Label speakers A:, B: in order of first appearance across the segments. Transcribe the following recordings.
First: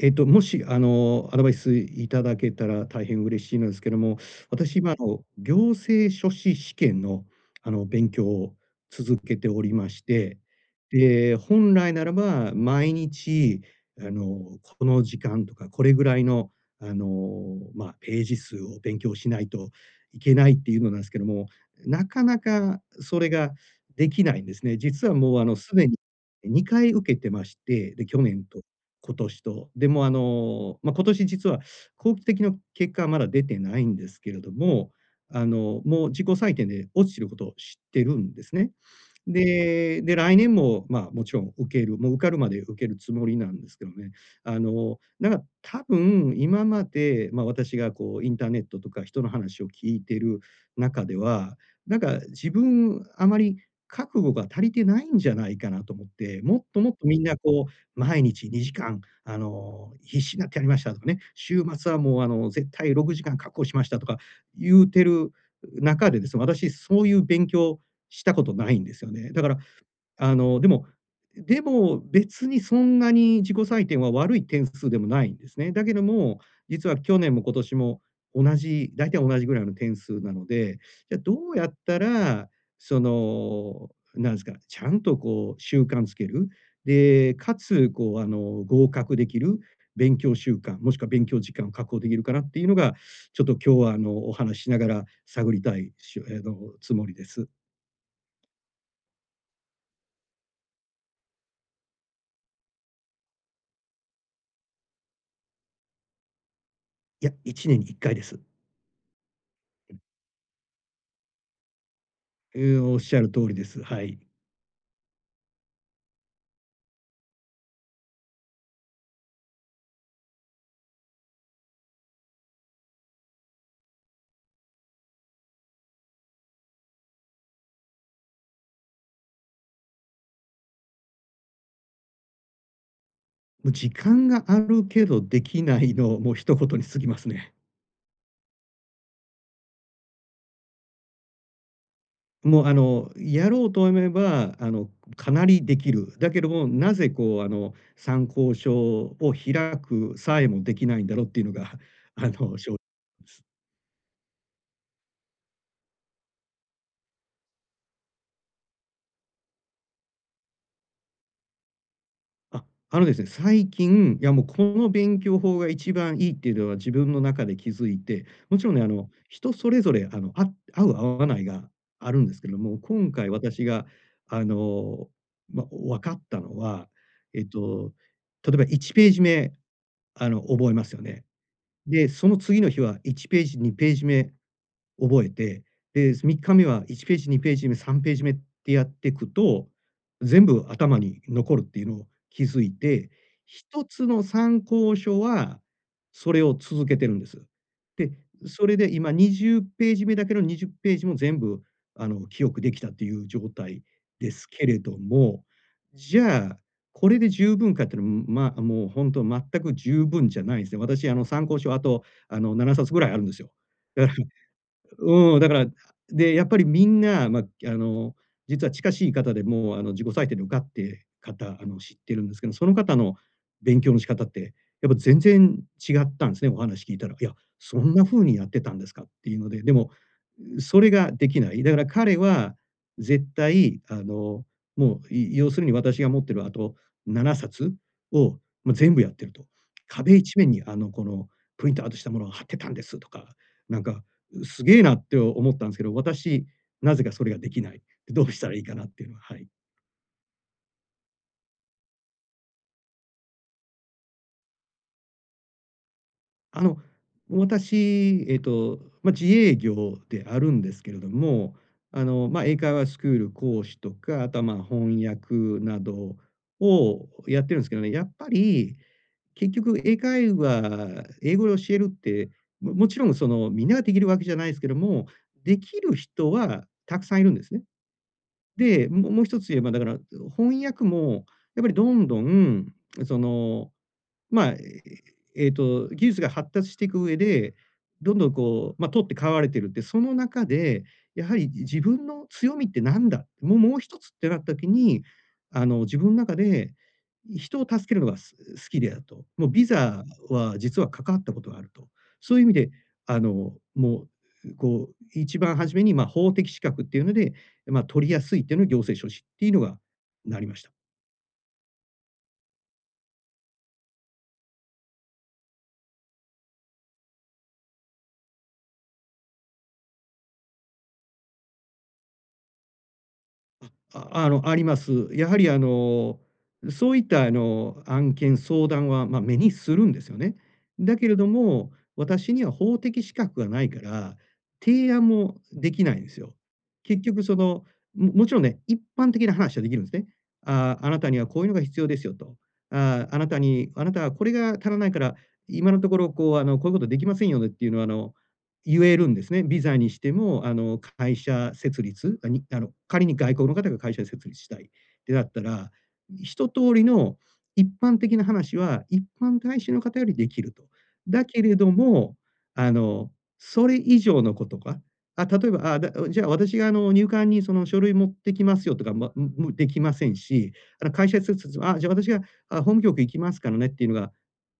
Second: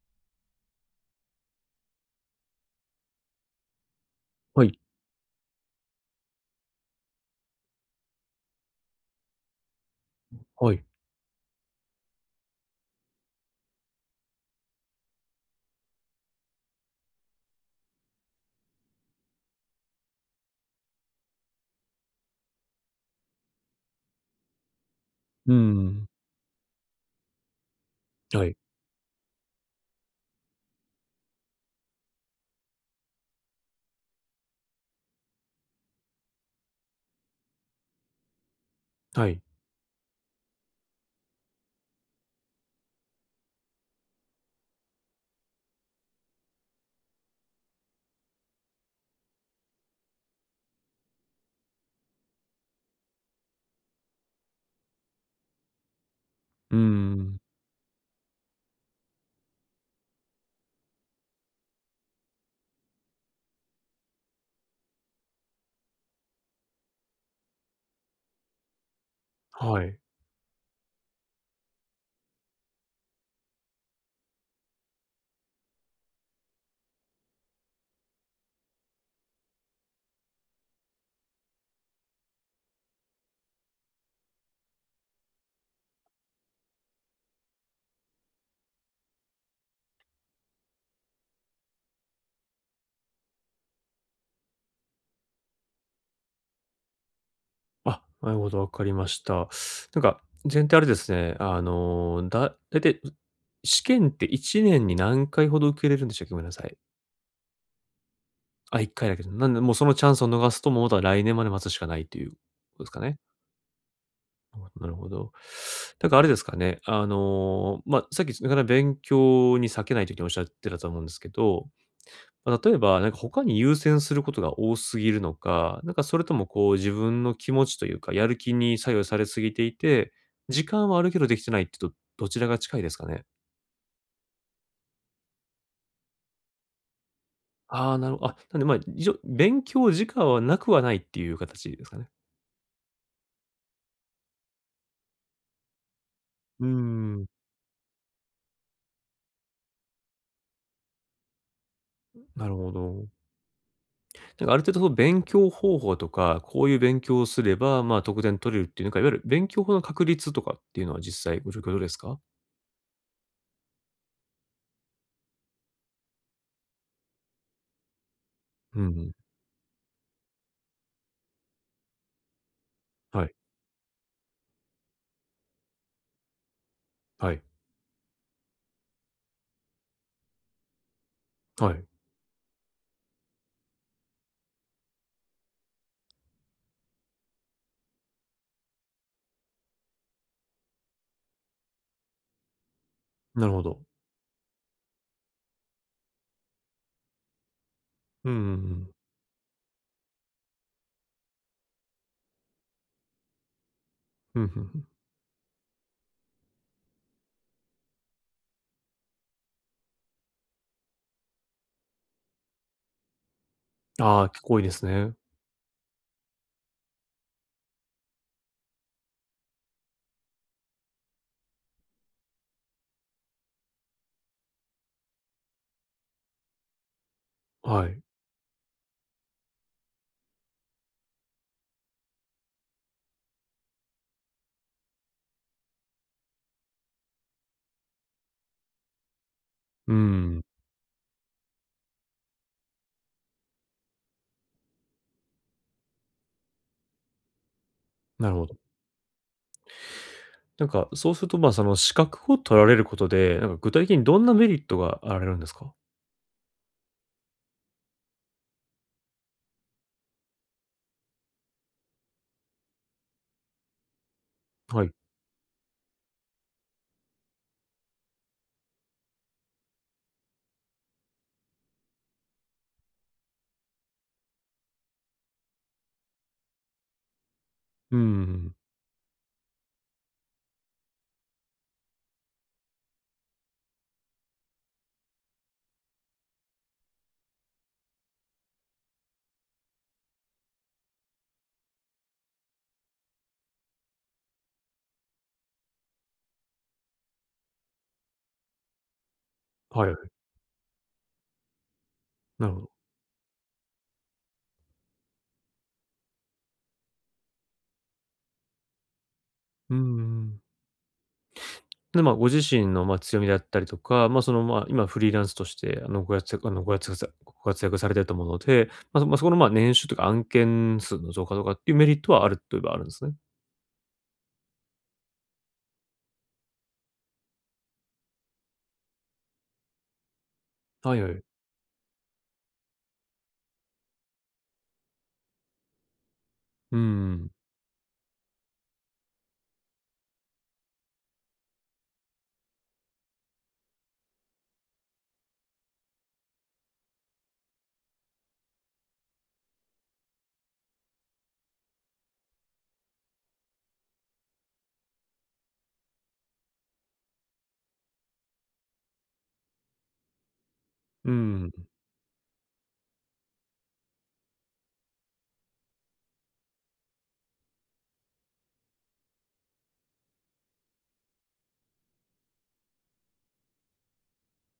A: もし、アドバイスいただけたら大変嬉しいのですけども、
B: は
A: 私、
B: い、
A: 今、行政書士試験の、勉強を続けておりまして、
B: はい。
A: で、本来ならば、毎日、この時間とか、これぐらいの、ページ数を勉強しないといけないっていうのなんですけども、なかなかそれができないんですね。実はもう、
B: うー
A: すでに
B: ん。
A: 2回受けてまして、で、去
B: は
A: 年
B: い、
A: と今年と。でも、今年実は後期的な結果はまだ出てないんですけれども、もう自己採点で落ちてることを知ってるんですね。
B: はい。
A: で、来年も、もちろん受ける、もう受かるまで受けるつもりなんですけどね。なんか多分今まで、私がこうインターネットとか人の話を聞いてる中では、なんか自分あまり覚悟が足りてないんじゃないかなと思って、もっ
B: うー
A: ともっとみんな
B: ん。
A: こう、毎日2時間、必死になってやりましたとかね、週末はもう絶対6時間確保しましたとか言うてる中でですね、私そういう勉強したことないんですよね。だから、
B: はい。
A: あの、でもでも、別にそんなに自己採点は悪い点数でもないんですね。だけども、実は去年も今年も大体同じぐらいの点数なので、じゃ、どうやったら、その、なんですか、ちゃんとこう習慣つける、で、かつ、こう、合格できる勉強習慣、もしくは勉強時間を確保できるかなっていうのが、ちょっと今日は、お話ししながら探りたいしゅあの、つもりです。
B: あ、なるほど、わかりました。なんか、全体あれですね、あの、だだいたい、う試験って1年に何回ほど受けれるんでしたっけ？ごめんなさい。
A: いや、1年に1回です。
B: あ、1回だけど、なんでもうそのチャンスを逃すと、もう、あとは来年まで待つしかないというこ
A: うー
B: とです
A: ん、おっ
B: か
A: し
B: ね。
A: ゃる通りです。はい。
B: なるほど。なんかあれですかね、ま、さっき、なかなか勉強に割けないという風におっしゃってたと思うんですけど、ま、例えば、なんか他に優先することが多すぎるのか、なんかそれともこう自分の気持ちというか、やる気に左右されすぎていて、時間はあるけどできてないってちらが近いですかね？
A: もう時間があるけどできないの、もう一言に過ぎますね。
B: ああー、なるほど、あ、なんでまあ、一応勉強時間はなくはないっていう形ですかね？
A: もうやろうと思えば、かなりできる。だけど
B: うー
A: も、なぜ
B: ん。
A: こう、参考書を開くさえもできないんだろうっていうのが、あ
B: なる
A: の、
B: ほ
A: 正
B: ど。なんかある程度その勉強方法とか、こういう勉強をすれば、まあ、得点取れるっていう、なんかいわゆる勉強法の確率とかっていうのは実際ご状況どうですか？
A: あ、あのですね、最近、いやもうこの勉強法が一番いいっていうのは自分の中で気づいて、もちろん
B: う
A: ね、
B: んうん。
A: 人それぞれ、合う合わないがあるんですけども、今
B: は
A: 回
B: い、
A: 私が、あの、分かったのは、
B: はい、
A: えっと、例えば1ページ目、覚えますよね。
B: はい。
A: で、その次の日は1ページ、2ページ目覚えて、で、3日目は1ページ、2ページ目、3ページ目ってやっていくと、全部頭に残るっていうのを気づいて、
B: なるほど。
A: 1つの参考書はそれを続けてるんです。で、
B: うんうんう
A: それ
B: ん。
A: で今20ページ目だけど20ページも全部、記憶できたっていう状態で
B: うんう
A: す
B: んう
A: けれ
B: ん。
A: ども、じゃあ、これで十分かっていうのは、もうほんと全く十分じゃないんすね。私、参考書あと、7冊ぐらいあるんですよ。だ
B: ああ、結構多いですね。
A: うん、だから、で、やっぱりみんな、実は近しい方でもう、自己採点で受かって方、知ってるんですけど、その方の勉強の仕方って、やっぱ全然違ったんですね、お話聞いたら。いや、そ
B: は
A: ん
B: い。
A: な風にやってたんですかっていうので、でも、それができない。だから彼は絶対、もう、要するに私が持ってるあと7冊を、もう全部やってると。
B: う
A: 壁一
B: ん、
A: 面に、このプリントアウトしたものを貼ってたんですとか、なんかすげえなって思ったんですけど、私、なぜかそれができない。ど
B: な
A: う
B: る
A: し
B: ほ
A: た
B: ど。
A: らいいかなっていうのは、はい。
B: なんか、そうすると、まあ、その資格を取られることで、なんか具体的にどんなメリットがあられるんですか？
A: あの、私、自営業であるんですけれども、英会話スクール講師とか、あとは、
B: はい。
A: 翻訳などをやってるんですけどね、やっぱり結局英会話英語で教えるって、もちろんそのみんなができるわけじゃないですけども、できる人はたくさんいるんですね。
B: うん。
A: で、もう一つ言えば、だから、翻訳もやっぱりどんどん、その、まあ、技術が発達していく上で、どんどんこう、取って代われてるって、その中で、やはり自分の強みってなんだ、もう一つってなった時に、自分の中で、人を助けるのが好きであると。もうビ
B: はいは
A: ザ
B: い。
A: は実は関わったことがあると。そういう意
B: な
A: 味
B: るほど。
A: で、あの、もこう、一番初めに、法的資格っていうので、取りやすいっていうので、行政書士っていうの
B: う
A: がな
B: ん。
A: りました。
B: で、まあ、ご自身の、ま、強みだったりとか、まあ、その、まあ、今フリーランスとして、あの、ご活躍、あの、ご活躍、さご活躍されてると思うので、ま、そこの、まあ、年収とか案件数の増加とかっていうメリットはあるといえばあるんですね。
A: あります。やはりそういった案件、相談は、目にするんですよね。
B: は
A: だ
B: い
A: け
B: は
A: れ
B: い。
A: ども、私には法的資格がないから、提案もできないんですよ。
B: うん
A: 結
B: う
A: 局
B: ん。
A: その、もちろんね、一般的な話はできるんですね。ああ、なたにはこういうのが必要ですよと。ああ、あなたにあなたはこれが足らないから、今のところこう、こういうことできませんよねっていうのは言えるんですね。ビザにしても、会社設立、仮に外国の方が会社設立したいってなったら、一通りの一般的な話は、一般大使の方よりできると。
B: う
A: だ
B: ん
A: け
B: う
A: れ
B: ん。
A: ども、あの、それ以上のことが、例えば、じゃあ私が入管にその書類持ってきますよとか、ま、むむできませんし、会社設立は、じゃあ私が、法務局行きますからねっていうのが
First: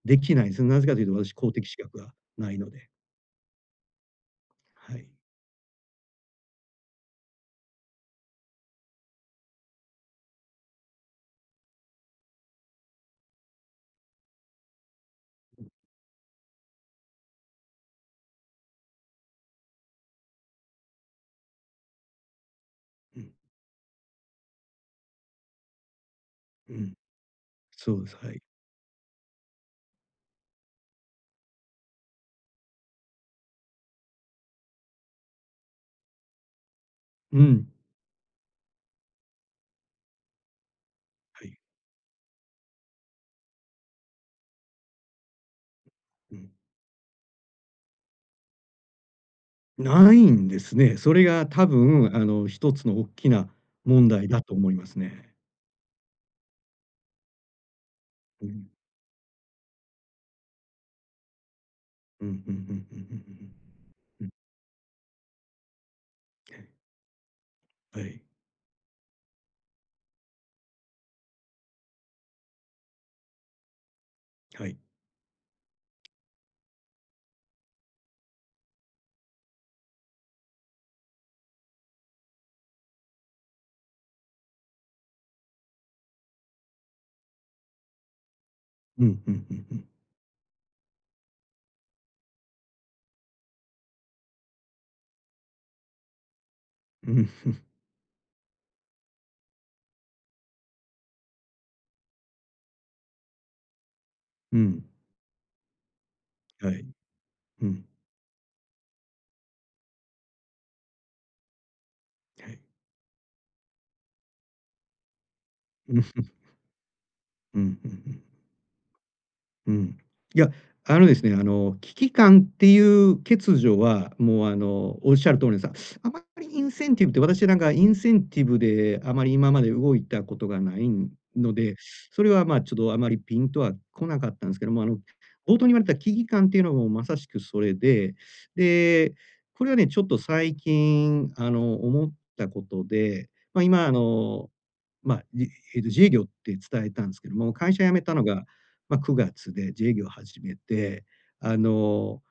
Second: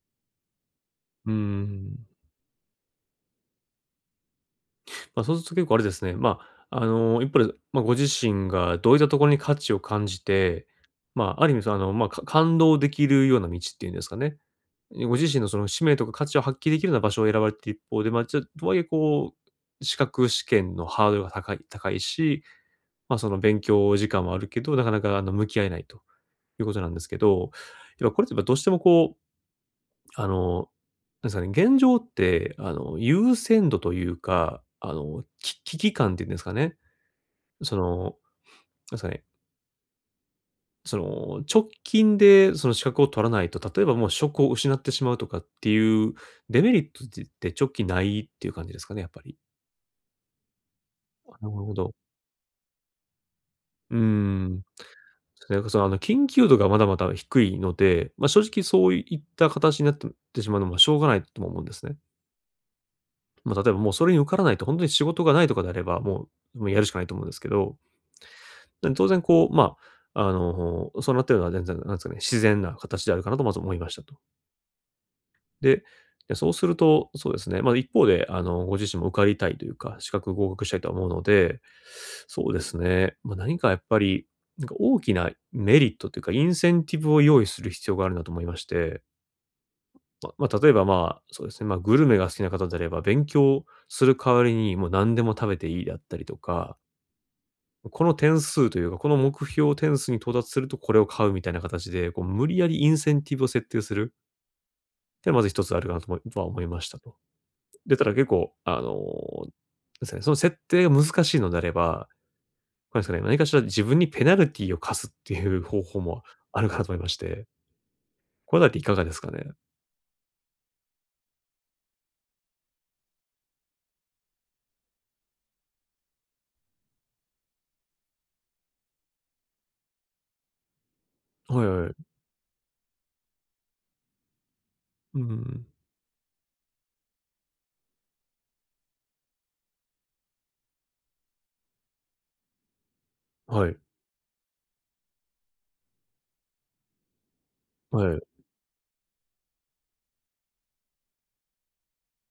A: できないです。なぜかというと
B: うん
A: 私、
B: うんう
A: 公的資格
B: ん。
A: がないので。はい。
B: まあ、そうすると結構あれですね、一方で、まあ、ご自身がどういったところに価値を感じて、まあ、ある意味その、感動できるような道っていうんですかね。ご自身のその使命とか価値を発揮できるような場所を選ばれている一方で、まあ、ちょとはいえこう、資格試験のハードルが高い高いし、まあ、
A: う
B: そ
A: ん、
B: の勉強時間はあるけど、なかなかあの向き合えないというこ
A: う
B: となん
A: ん、
B: ですけど、
A: そう
B: 要
A: で
B: は
A: す。
B: これっ
A: は
B: てや
A: い。
B: っぱどうしてもこうあの、なんですかね、現状って、あの、優先度というか、あの、危機感っていうんですかね、
A: うん、
B: その、なんですかね、その、
A: はい。
B: 直近でその資格を取らないと、例えばもう職を失ってしまうとかっていう
A: うん。
B: デメリットって直近ないっていう感じですかね、やっぱり。
A: ないんですね。それ
B: な
A: が
B: る
A: 多
B: ほど。
A: 分、一つの大きな
B: うー
A: 問題だと
B: ん。
A: 思いますね。
B: それこそ、あの、緊急度がまだまだ低いので、まあ、正
A: う
B: 直
A: ん。
B: そういった形になってってしまうのもしょうがないとも思うんですね。
A: うんうんうんうんう
B: ま
A: ん
B: あ、例えばもうそれに
A: う
B: 受
A: ん。
B: からないと、本当に仕事がないとかであれば、もうやるしかないと思うんですけど、
A: はい
B: で当然こう、まあ、あの、そうなってるのは全然、なんですかね、自然な形であるかなとまず思いましたと。
A: はい。
B: で、で、そうすると、そうですね、ま、一方で、あの、ご自身も受かりたいというか、資格合格したいとは思うので、そうですね、ま、何かやっぱり、なんか大きなメリットというか、インセンティブを用意する必要があるなと思いまして、
A: うん。
B: あ、例えば、まあ、そうですね、まあ、グルメが好きな方であれば、勉強する代わりにもう何でも食べていいだったりとか、
A: うんうんうん。うん、
B: この点数というか、この目標点数に到達するとこれを買うみたいな形で、こう無理やりインセンティブを設定する
A: うん。
B: っていうのはまず一つあるかなととは思い
A: は
B: ま
A: い。
B: したと。
A: うん、
B: で、ただ結構、あの、ですね、その設定が難しいのであれば、
A: はい。
B: これですかね、何かしら自分にペナルティを課すっていう方
A: うん、
B: 法
A: うん。
B: もあるかなと思いまして、
A: うん、うん。
B: これだっていかがですかね？
A: うん。いや、あのですね、あの、危機感っていう欠如は、もう、おっしゃる通りでさ、あまりインセンティブって私なんかインセンティブであまり今まで動いたことがないの
B: はい
A: で、
B: はい。
A: それは、ちょっとあまりピンとは来なかったんですけども、
B: う
A: 冒
B: ん。
A: 頭に言われた危機感っていうのもまさしくそれで、で、これはね、ちょっと最近、思ったことで、
B: はい。
A: 今、まあ、じ自営業って伝えたんですけども、会社辞めた
B: はい。
A: のが9月で自営業を始めて、あの、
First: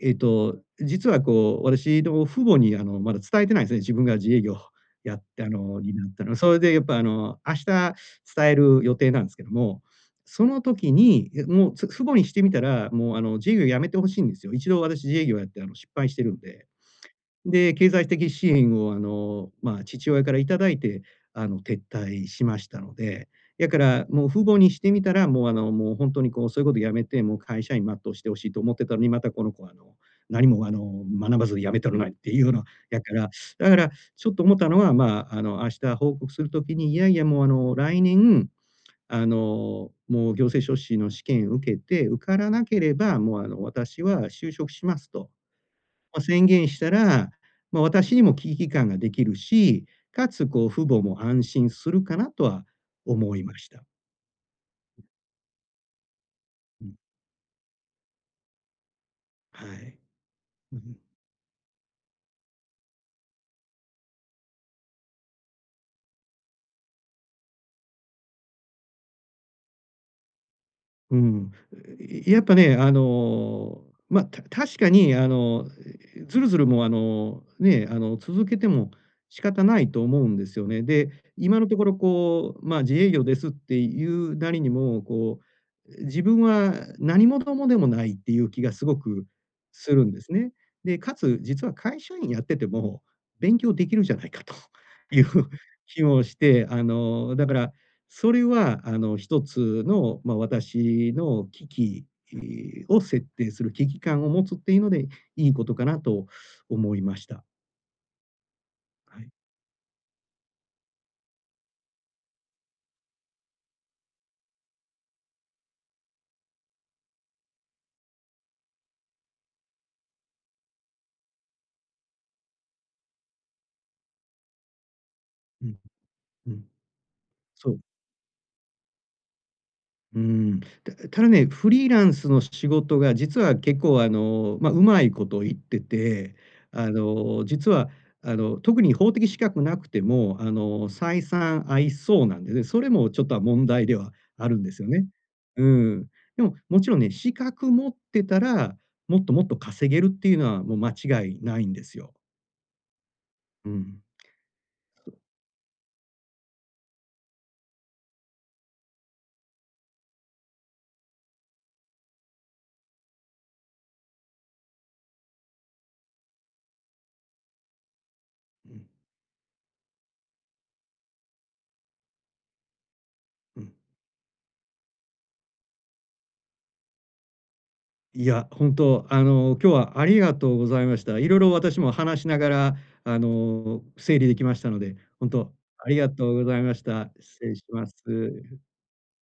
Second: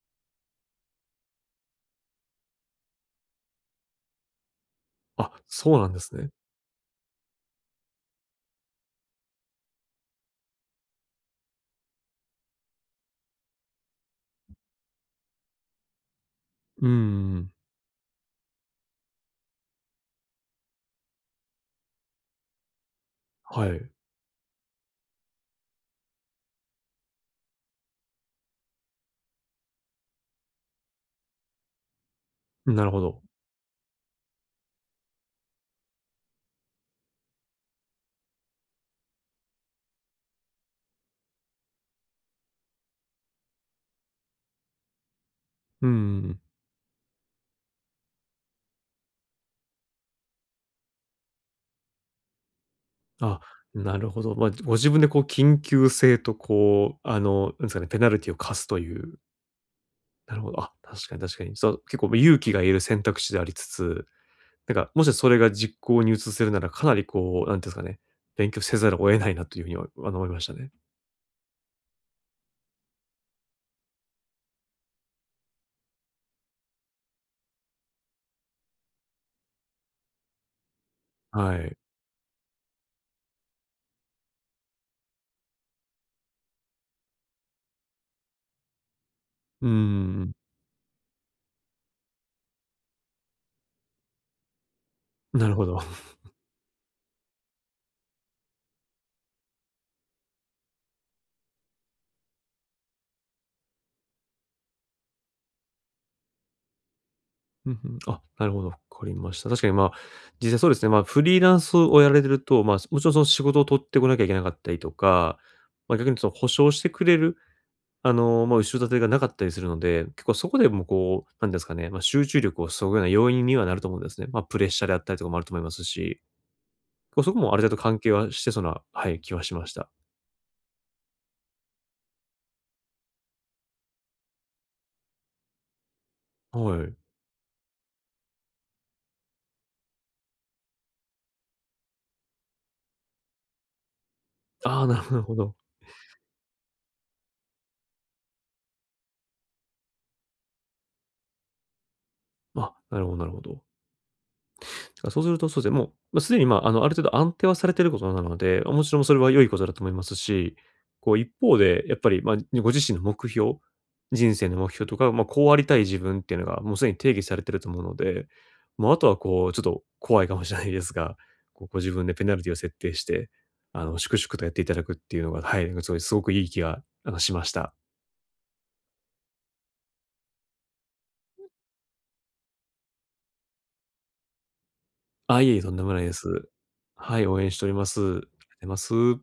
A: 実はこう、私の父母にまだ伝えてないんですね。自分が自営業やっ
B: あ、
A: てあ
B: そう
A: の、
B: なん
A: に
B: で
A: な
B: す
A: った
B: ね。
A: の。それでやっぱ明日伝える予定なんですけども、その時に、もう、父母にしてみたら、もう自営業やめてほしいんですよ。一度私自営業やって失敗してるんで。
B: うん、
A: で、経済的支援を父親からいただいて、撤退しましたので、
B: は
A: やか
B: い。
A: ら、もう父母にしてみたら、もうもうほんとにこう、そういうことやめて、もう会社員全うしてほしいと思ってたのに、またこの子は何も学ばず辞めたるないっていうような、
B: なるほ
A: やか
B: ど。
A: ら、だからちょっと思ったのは、明日報告する時に、いやいや、もう来年、もう行政書士の試験受けて、受からなければ、もう私は就職しますと。
B: うん。
A: 宣言したら、私にも危機感ができるし、かつこう父母も安心するかなとは思
B: あ、
A: いました。
B: なるほど。まあ、ご自分でこう緊急性と
A: う
B: こ
A: ん、
B: う、あの、なんですかね、ペナルティを課すという、
A: はい。
B: なるほど。あ、
A: うん。
B: 確かに確かに。そう、結構勇気がいる選択肢でありつつ、なんかもしそれが実行に移せるなら、かなりこう、なんていうんですかね、勉強せざるを得ないなというふうには、あの、思いましたね。
A: うん。いやっぱね、確かに、ずるずるもう、続けても仕方ないと思うんですよね。で、
B: は
A: 今の
B: い。
A: ところ、こう、自営業ですっていうなりにも、こう、自分は何者でもないっていう気がすごく
B: う
A: するんです
B: ん。
A: ね。で、かつ実は会社員やってても勉強できるじゃないかという
B: なるほど。
A: 気もして、だからそれは、一つの、私の危機えーを設定する、危機感を持つっていうので、いいことかなと思いました。
B: うんうん。あ、なるほど、わかり
A: はい。
B: ました。確かに、まあ、実際そうですね、まあ、フリーランスをやられてると、まあ、もちろんその仕事を取ってこなきゃいけなかったりとか、まあ、逆にその保証してくれる、あの、まあ、後ろ盾がなかったりするので、結構そこでもこう、なんですかね、まあ、集中力を削ぐような要因にはなると思うんですね。まあ、プレッシャーであったりとかもあると思い
A: う
B: ま
A: ん、
B: すし、
A: うん。
B: こうそこもある
A: そ
B: 程
A: う。
B: 度関係はしてそうな、はい、気はしました。
A: うーん。たただね、フリーランスの仕事が実は結構うまいこと言ってて、
B: は
A: あ
B: い。
A: の、実は特に法的資格なくても、採算合いそうなんでね、それもちょっとは問題ではあるんで
B: あ
A: す
B: あ、
A: よ
B: なる
A: ね。
B: ほど。なるほど。
A: うん。でも、もちろんね、資格持ってたら、もっともっと稼げるっていうのはもう間違いないんですよ。
B: まあ、なるほどなるほど。
A: うん。そう。
B: そうすると、そうですね、もう、まあ、すでに、まあ、あの、ある程度安定はされていることなので、もちろんそれは良いことだと思いますし、こう一方で、やっぱり、まあ、ご自身の目標、人生の目標とか、まあ、こうありたい自分っていうのが、もうすでに定義されてると思うので、
A: うん、
B: もうあとはこう、ちょっと怖いかもしれないですが、こうご自分でペナルティを設定して、
A: うん。
B: あの、粛々とやっていただくっていうのが、はい、すごくいい気が、あの、しました。
A: いや、本当、今日はありがとうございました。いろいろ私も話しながら、整理できましたので、本
B: あ、いえ
A: 当
B: いえ、とんで
A: あ
B: も
A: り
B: ない
A: が
B: で
A: とうご
B: す。
A: ざいました。
B: はい、応
A: 失
B: 援
A: 礼
B: して
A: し
B: おりま
A: ま
B: す。ありがとうご
A: す。
B: ざいます。